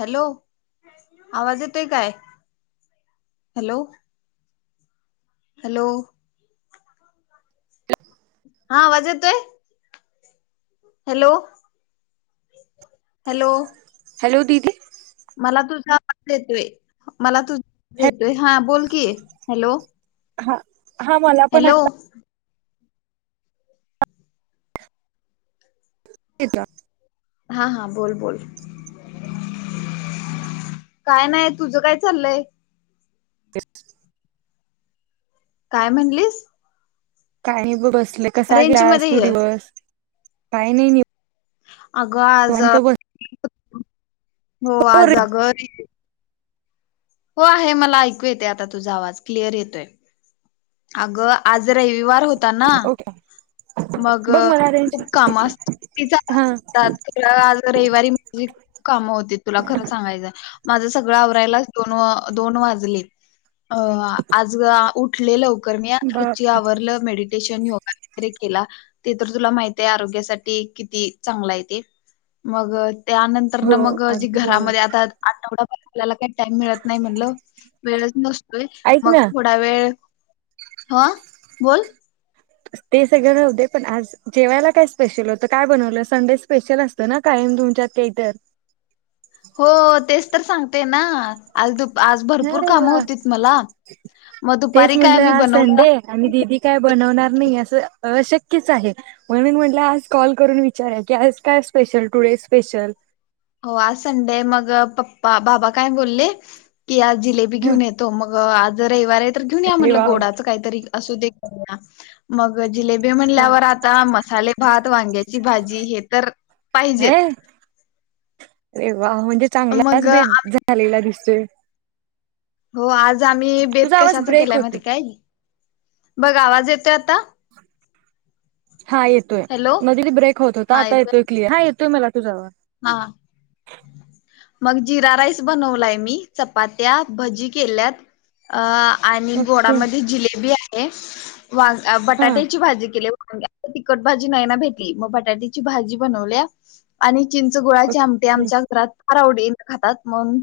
Hello [inaudible] आवाज येतोय काय? हॅलो हॅलो हा आवाज येतोय? हॅलो हॅलो [inaudible] हॅलो दीदी [inaudible] मला तुझा आवाज -येतोय मला तुझा आवाज -येतोय हा बोल की, हॅलो हा- हा मला पण हॅलो आता येतो [unintelligible] हा- हा, बोल -बोल [inaudible] [inaudible] काय नाही तुझ काय चाललय? [unintelligible] काय म्हणलीस? काय नाही ब बसले, कसा रेंज गेलास- मध्ये तू ये दिवस काही नाही नि अगं, आज [unintelligible] हो, आज अगं [unintelligible] हो आहे मला ऐकू येते आता तुझा आवाज, क्लिअर येतोय, आगं आज रविवार होता ना, ओके मग बघ मला रेंज खूप काम असि [unintelligible] हा तर आज- तिकडं आज रविवारी माझी खूप कामं होती तुला खरं सांगायचं. माझं सगळं आवरायला दोन अ दोन वाजलेत अ आज उठले लव लवकर मी ब आवर म [unintelligible] त्याच्या नंतर योगा वगैरे केला, ते तर तुला माहित आहे आरोग्यासाठी किती चांगला आहे ते. मग, त्यानंतर हो न मग, जी अगदी घरामध्ये बरोबर -आता आठवडाभ आपल्याला काही टाइम मिळत नाही म्हणलं, वेळच नसतोय, ऐक मग ना थोडा वेळ हा, बोल ते सगळं राहूदे, पण आज जेवायला काय स्पेशल होतं? काय बनवलं संडे स्पेशल, असतं ना काय? तुमच्यात काहीतर हो, तेच तर सांगते ना, आज दुपा आज भरपूर अरे काम वा होतीत मला, म तेच दुपारी काय म्हटलं मी आज संडे बनवलं आणि दिदी काय बनवणार नाही असं अशक्यच आहे, म्हणून म्हणलं आज कॉल करून विचार की, [inaudible] आज काय? स्पेशल, टुडे, स्पेशल हो, आज संडे मग, पप्पा- बाबा काय बोलले? की आज जिलेबी ह घेऊन येतो, मग आज रविवार आहे तर घेऊन या अरे म्हटलं, वा गोडाचं काहीतरी असू दे, करूया मग जिलेबी हा म्हणल्यावर, आता मसाले भात, वांग्याची भाजी, हे तर पाहिजेत. वाह, म्हणजे -चांगलाच मग बेत आ- -झालेला दिसतोय. हो, आज आम्ही बेत तुझा आवाज कशाचा ब्रेक केलाय होतो माहितीये काय, बघ आवाज येत ते आता हा येतोय, हॅलो मध्ये ते ब्रेक होत होता, आता येतोय क्लियर, हा येतोय मला तुझा आवाज हा [inaudible] मग, जिरा राईस बनवलाय, मी चपात्या, भजी केल्यात अ आणि ओके गोडामध्ये जिलेबी आहे व हा बटाट्याची भाजी केली. आता तिखट भाजी नाही ना भेटली, मग बटाट्याची भाजी बनवल्या आणि चिंचगुळाची आमटी ओके आमच्या घरात फार आवडीन खातात. मग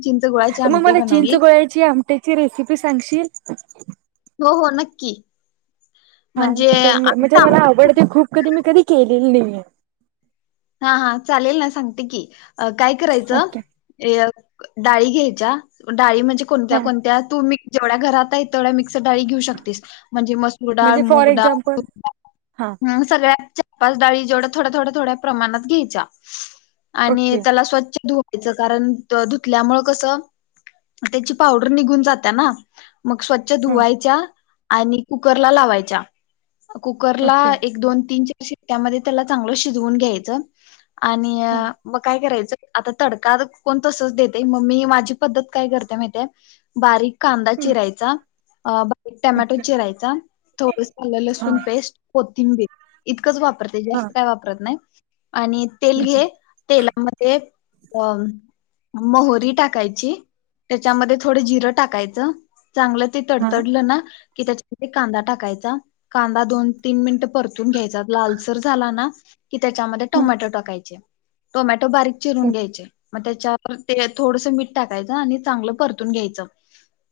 म, मला चिंचगोळ्याची आमटीची रेसिपी सांगशील? हो, हो नक्की हा म्हणजे तर आम्ही म्हणजे मला तांबडा आवडते खूप, कधी मी कधी केलेली नाहिये हा, हा, चालेल ना, सांगते की, काय करयच ओके डाळी घ्यायच्या, म डाळी म्हणजे कोणत्या हा कोणत्या, तू् मी जेवढ्या घरात आहे तेवढ्या मिक्स डाळी घेऊ शकतीस म्हणजे मसूर डाळ, म्हणजे फॉर मुग डाळ, एक्झाम्पल तूर डाळ, हा हम्म, [unintelligible] पाच डाळी जेवढा थोड्या, थोड्या, थोड्या प्रमाणात घ्यायच्या, आणि ओके त्याला स्वच्छ धु कारण धुतल्यामुळे कसं, त्याची पावडर निघून जातेय ना? मग, स्वच्छ हा धुवायच्या, आणि कुकर ला लावायच्या. कुकरला ओके एक, दोन, तीन, चार शिट्यामध्ये त्याला चांगलं शिजवून घ्यायचं आणि हा मग काय करायचं आता, तडका कोण तसच देते, म, मी माझी पद्धत काय करते, माहितेय बारीक कांदा चिरायचा टमॅटो ओके चिरायचा, थोडसं आलं, हा लसूण पेस्ट कोथिंबीर इ इतकंच वापरते, हा जास्त काय वापरत नाय, आणि तेल ओके घे, तेला मध्ये, अ, मोहोरी टाकायची - - त्याच्यामध्ये थोडं जिरं टाकायचं, चांगलं ते हा ओके हा तडतडलं ना कि त्याच्यामध्ये कांदा टाकायचा कांदा दोन तीन मिनटं परतून घ्यायचा लालसर झाला ना कि त्याच्यामध्ये टोमॅटो टाकायचे टोमॅटो बारीक चिरून घ्यायचे. मग त्याच्यावर ते थोडस मीठ टाकायचं आणि चांगलं परतून घ्यायचं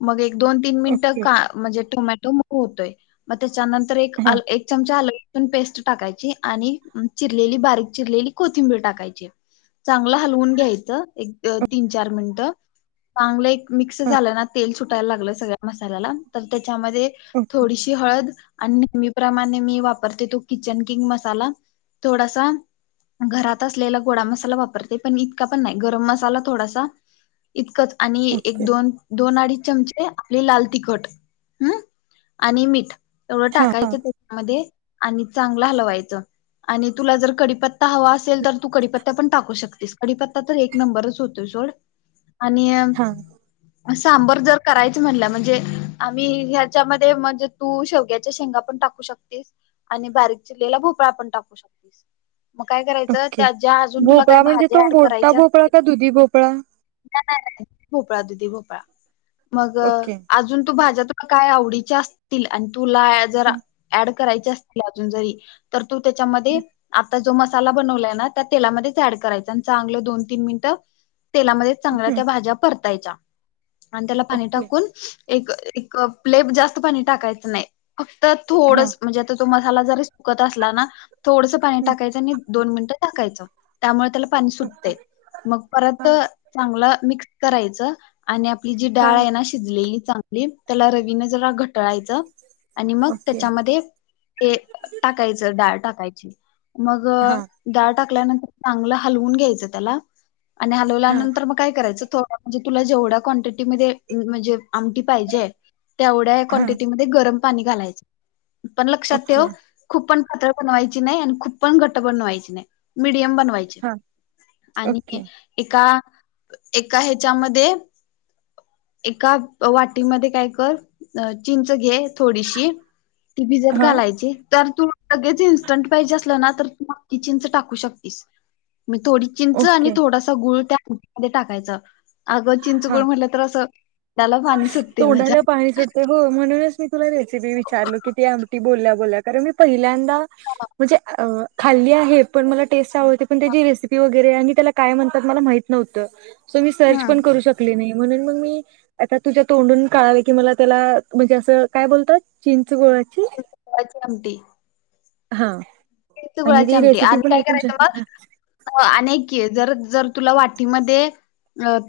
मग एक - दोन तीन मिनिटं का म्हणजे टोमॅटो मऊ होतोय मग त्याच्यानंतर एक आल एक चमचा आलं. लसूण पेस्ट टाकायची आणि चिरलेली बारीक चिरलेली कोथिंबीर टाकायची. चांगलं हलवून घ्यायचं एक तीन चार मिनटं. चांगलं एक मिक्स झालं ना तेल सुटायला लागलं सगळ्या मसाल्याला तर त्या त्यामध्ये थोडीशी हळद. आणि नेहमीप्रमाणे मी वापरते तो किचन किंग मसाला थोडासा. घरात असलेला गोडा मसाला वापरते पण इतका पण नाही गरम मसाला थोडासा. इतकंच आणि एक ओके दोन दोन अडीच. चमचे आपले लाल तिखट हम्म आणि मीठ. तेवढं हा टाकायचं त्याच्यामध्ये आणि चांगलं हलवायचं आणि तुला जर - कडीपत्ता हवा असेल तर तू कडीपत्ता पण टाकू शक - तोस कडीपत्ता तर एक नंबरच होतोय सोड आणि. हा सांबर जर करायच म्हणलं म्हणजे आम्ही ह्याच्यामध्ये म्हणजे तू शेवग्याच्या शेंगा पण टाकू शकतेस आणि बारीक चिरलेला भोपळा पण टाकू शकतेस. मग काय करायचं ओके त्यात ज्या अजून तुला भोपळा काय म्हणजे तो भाज्या ऍड मोठा करायच्या भोपळा असतील का दुधी भोपळा [inaudible] नाही नाही नाही भोपळा दुधी भोपळा मग ओके अजून तू भाज्यात. तुला काय आवडीच्या असतील आणि तुला जर ऍड करायचे असतील अजून जरी तर तु. त्याच्यामध्ये आता जो मसाला बनवलाय ना त्या तेलामध्येच ऍड करायचा चांगलं दोन तीन मिनटं तेलामध्ये चांगल्या हम्म त्या भाज्या परतायच्या आणि त्याला पाणी ओके टाकून. एक एक लय जास्त पाणी टाकायचं नाही फक्त हा थोडंच म्हणजे आता तुम्हा. मसाला जरी सुकत असला ना थोडसं पाणी हम्म. टाकायचं आणि दोन मिनट झाकायचं त्यामुळे त्याला. पाणी सुटतंय मग परत हा चांगलं मिक्स करायचं. आणि आपली जी हा डाळ आहे ना शिजलेली चांगली त्याला रवीने जरा घटाळायचं. आणि मग ओके त्याच्यामध्ये ते टाकायचं डाळ टाकायची. मग हा डाळ टाकल्यानंतर चांगलं हलवून घ्यायचं त्याला. आणि हा हलवल्यानंतर मग काय करायचं थोडं म्हणजे तुला जेवढ्या क्वांटिटी मध्ये म्हणजे. आमटी पाहिजे तेवढ्या हा क्वांटिटी मध्ये गरम पाणी घालायच. पण लक्षात ओके ठेव खूप पण पातळ. बनवायची नाही आणि खूप पण घट्ट बनवायची नाही मिडीयम बनवा. बनवायची हा आणि ओके एका एका ह्याच्यामध्ये. एका वाटीमध्ये काय कर अं चिंच घे. थोडीशी ती भिजत हा घालायची तर तू लगेच. इस्टंट पाहिजे असलं ना तर तू मग ती चिंच टाकू शकतीस. मग थोडी चिंच आणि ओके थोडासा गुळ त्या आमटीमध्ये टाकायच. अगं चिंच गुळ हा म्हटलं तर असं. त्याला पाणी सुटते माझ्या. तोंडाला पाणी सुटत हो म्हणूनच मी तुला रेसिपी विचारलो कि ती आमटी. बोलल्या बोलल्या आणि कारण मी पहिल्यांदा म्हणजे अं खाल्ली आहे पण मला टेस्ट. पण त्याची रेसिपी वगैरे आणि त्याला काय म्हणतात मला माहित नव्हतं. सो मी सर्च हा पण करू शकली नाही म्हणून मग मी. आता तुझ्या तोंडून कळालं की मला त्याला म्हणजे असं काय बोलतात चिंच. गोळाची गुळाची आमटी. हा. चिंच आणि गुळाची ती आमटी रेसिपी आणि पण काय ऐकून करायचं शकते मग आणि ऐक की. जर जर तुला वाटीमध्ये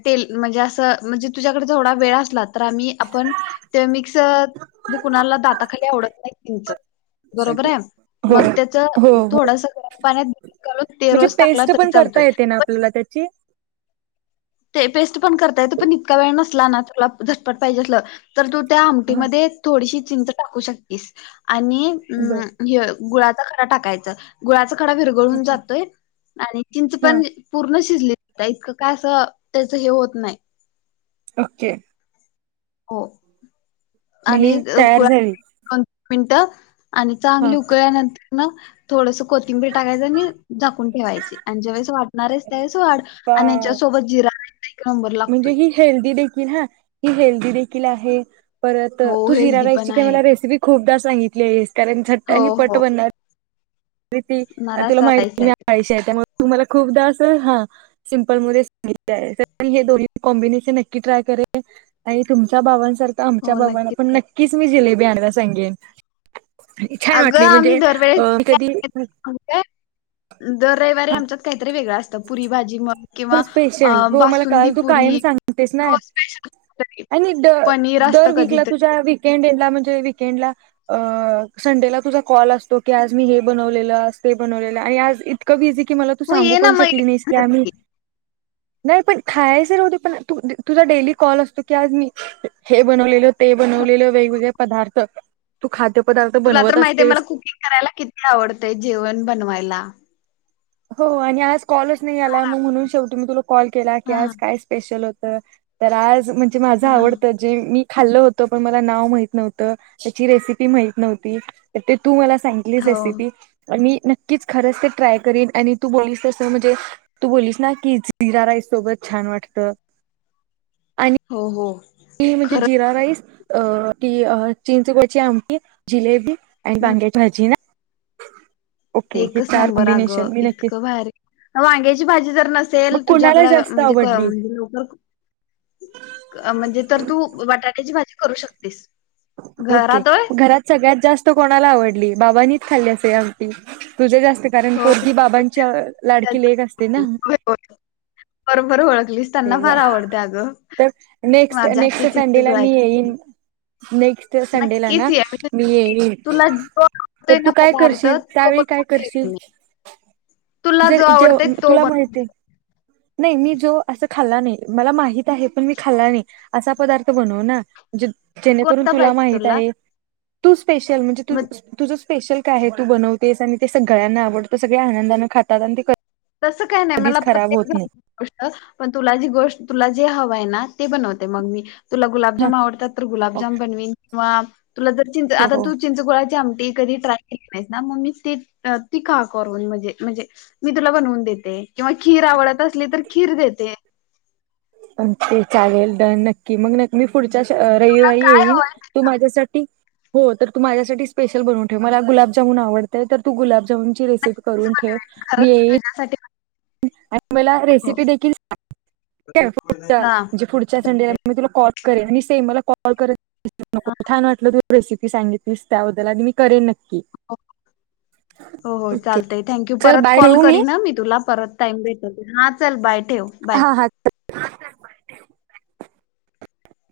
तेल म्हणजे असं म्हणजे तुझ्याकडे थोडा वेळ असला. तर आम्ही आपण ते मिक्स म्हणजे कुणाला दाताखाली आवडत नाही चिंच. बरोबर आहे हो मग त्याच. हो हो थोडस गरम पाण्यात भिजत घालून ते म्हणजे रोज टाकला पेस्ट तरी पण करता चालतोय येते ना पण. आपल्याला त्याची ते पेस्ट पण करता येत पण इतका वेळ नसला ना तुला झटपट पाहिजे अस तर तू त्या ह आमटीमध्ये थोडीशी चिंंच टाकू शकतीस आणि बर अ हे गुळाचा खडा टाकायचं गुळाच डरून जातोय आणि चिंच हा पण पूर्ण शिजली तर इतकं काय असं त्याचं हे होत नाही ओके हो मग आणि ही तयार कु झाली मिनटं आणि हा चांगली उकळल्यानंतर थोडस कोथिंबर टाकायच आणि झाकून ठेवायचे आणि जेवेळेस वाढणार आहेस अरे त्यावेळेस वाढ आणि वा याच्यासोबत जिरा एक नंबर म्हणजे लागतोय ही हेल्दी देखील हा ही हेल्दी देखील आहे परत हो तू जिरा हेल्दी राईस पण ची का आहे मला रेसिपी खूपदा सांगितली आहेस कारण झट्ट हो आणि पट हो बनणार तुला नरासा राईस माहिती आहे मी आळीष आहे त्यामुळे तू मला खूपदास हा सिमपल म सांगित हे दोन्ही कॉम्बिनेशन नक्की ट्रय करेन तुमच्या बाबांसारखं आमच्या हो बाबांना नक्कीच पण कर नक्कीच मी जिलेबी आणायला सांगेन छान वाटली म्हणजे अ कधी य दर रविवारी आमच्यात काहीतरी वेगळं असतं पुरी भाजी मग हो किंवा अ स्पेशल हो मला बासुंदी काल तू कायम पुरी सांगतेस ना हो स्पेशल काहीतरी. आणि पनीर असतं दर वीकला तुझ्या कधीतरी वकेंडला म्हणजे वीकेंडला संडेला तुझ कॉल असतो क आज मी हे बनवले बनवज इतकं ब की मला तू हो सांगू ये ना पण मग शकली नाहीस की आम्ही [inaudible] नाही पण खायचवते पण तू तुझा डेली कॉल असतो की आज मी हे बनवलेले ते हो बनवलेले वेगवेगळे पदार्थ तू खाद्य तुला तर माहिती आहे मला कुकिंग करायला किती आवडतय जेवण बनवायला हो आणि आज कॉलच नाही आला मग म्हणून शेवटी मी तुला कॉल केला की हा हा आज काय स्पेशल होत तर आज म्हणजे माझं हा. आवडतं जे मी खाल्लं होत पण मला नाव माहत नव्हतं त्याची रेसिपी माहित नव्हती ते तू मला सांगितलीच हो रसि ती मी नक्कीच खरंच ते ट्राय करेन आणि तू बोललीस तस म्हणजे तू बोललीस ना की जिरा राईस सोबत छान वाटतं [inaudible] हो-हो ती म्हणजे जिरा राईस अ की चिंचगुळची आमटी जिलेबी आणि बांग्याची भाजी ना. ओके हे एकच चार नंबर अ कॉम्बिनेशन गं मी नक्कीच इतकं बाहेर. वांग्याची भाजी तर मग नसेल कोणाला तुझ्याकडें जास्त म्हणजे आवडली म्हणजे लवकर म्हणजे तर तू बटाट्याची भाजी करू शकतेस, ओके घरात होय घरात सगळ्यात जास्त कोणाला आवडली बाबानी खाली असे आमटी तुझे जास् कारण हो पोरगी बाबांची लाडकी लेक असते ना, होय होय बरोबर ओखलीस त्यांना फार तेव्हा आवडते अगं. तर नेक्स्ट माझ्या नेक्स्ट हातची संडेला चिंचगुळची मी आमटी, येईन नेक्स्ट संडेला ना नक्कीच ये म्हणजे मी येई तुला जो आवडतोय तर तू ना काय करशील त्यावेळी काय, करशील, ह [inaudible] जर जे तुला माहिती नाही मी जो अस खाल्ला नाही मला माहित आहे, पण मी खाल्ला नाही असा पदार्थ बनव ना जेणेकरून कोणता तुला पाहिजे माहित आहे तू स्पेशल म्हणजे तू मग तुझ स्पेशल काय आहे तू बनवतेस आणि ते सगळ्यांना आवडत सगळे आनंदानने खातात आणि तसं काही नाही मला कधीच खराब प्रत्येक होत नाही. गोष्ट पण तुला जी गोष्ट तुला जी हव आहे ना ते बनवते मग मी तुला गुलाबजाम आवडतात तर गुलाबजाम बनवीन किंवा तुला जर चिंच हो आता हो. तू चिंचगुळाची आमटी कधी ट्राय केली नाहीस ना मी करून म्हणजे, म्हणजे मी तुला बनवून देते. किंवा खीर आवडत असली तर खीर देते. पण ते चालेल, डन नक्की मग मी पुढच्या तुला रविवारी काय येईल हवं आहे ते तू सांग. माझ्यासाठी हो तर तू माझ्यासाठी स्पेशल बनवून ठेव. मला गुलाब जामुन आवडतात तर तू गुलाबजामुची रेस [unintelligible] मीच करून ठेव बनवेन मी खरंच येईन. तुझ्यासाठी आणि मला हो रेसिपी देखील सांग. [unintelligible] म्हणजे हा पुढच्या, पुढच्या संडेला मी तुला कॉल करीन आणि सेम मला हा. [unintelligible] रेसिपी सांगितलीस त्याबद्दल आधी मी करेन. [unintelligible] हो हो-हो ओके चालतंय, थँक यू चल परत बाय कॉल ठेवू करी ना मी तुला. परत टाईम भेटल की हा चल बाय. ठेव बाय हा हा [unintelligible]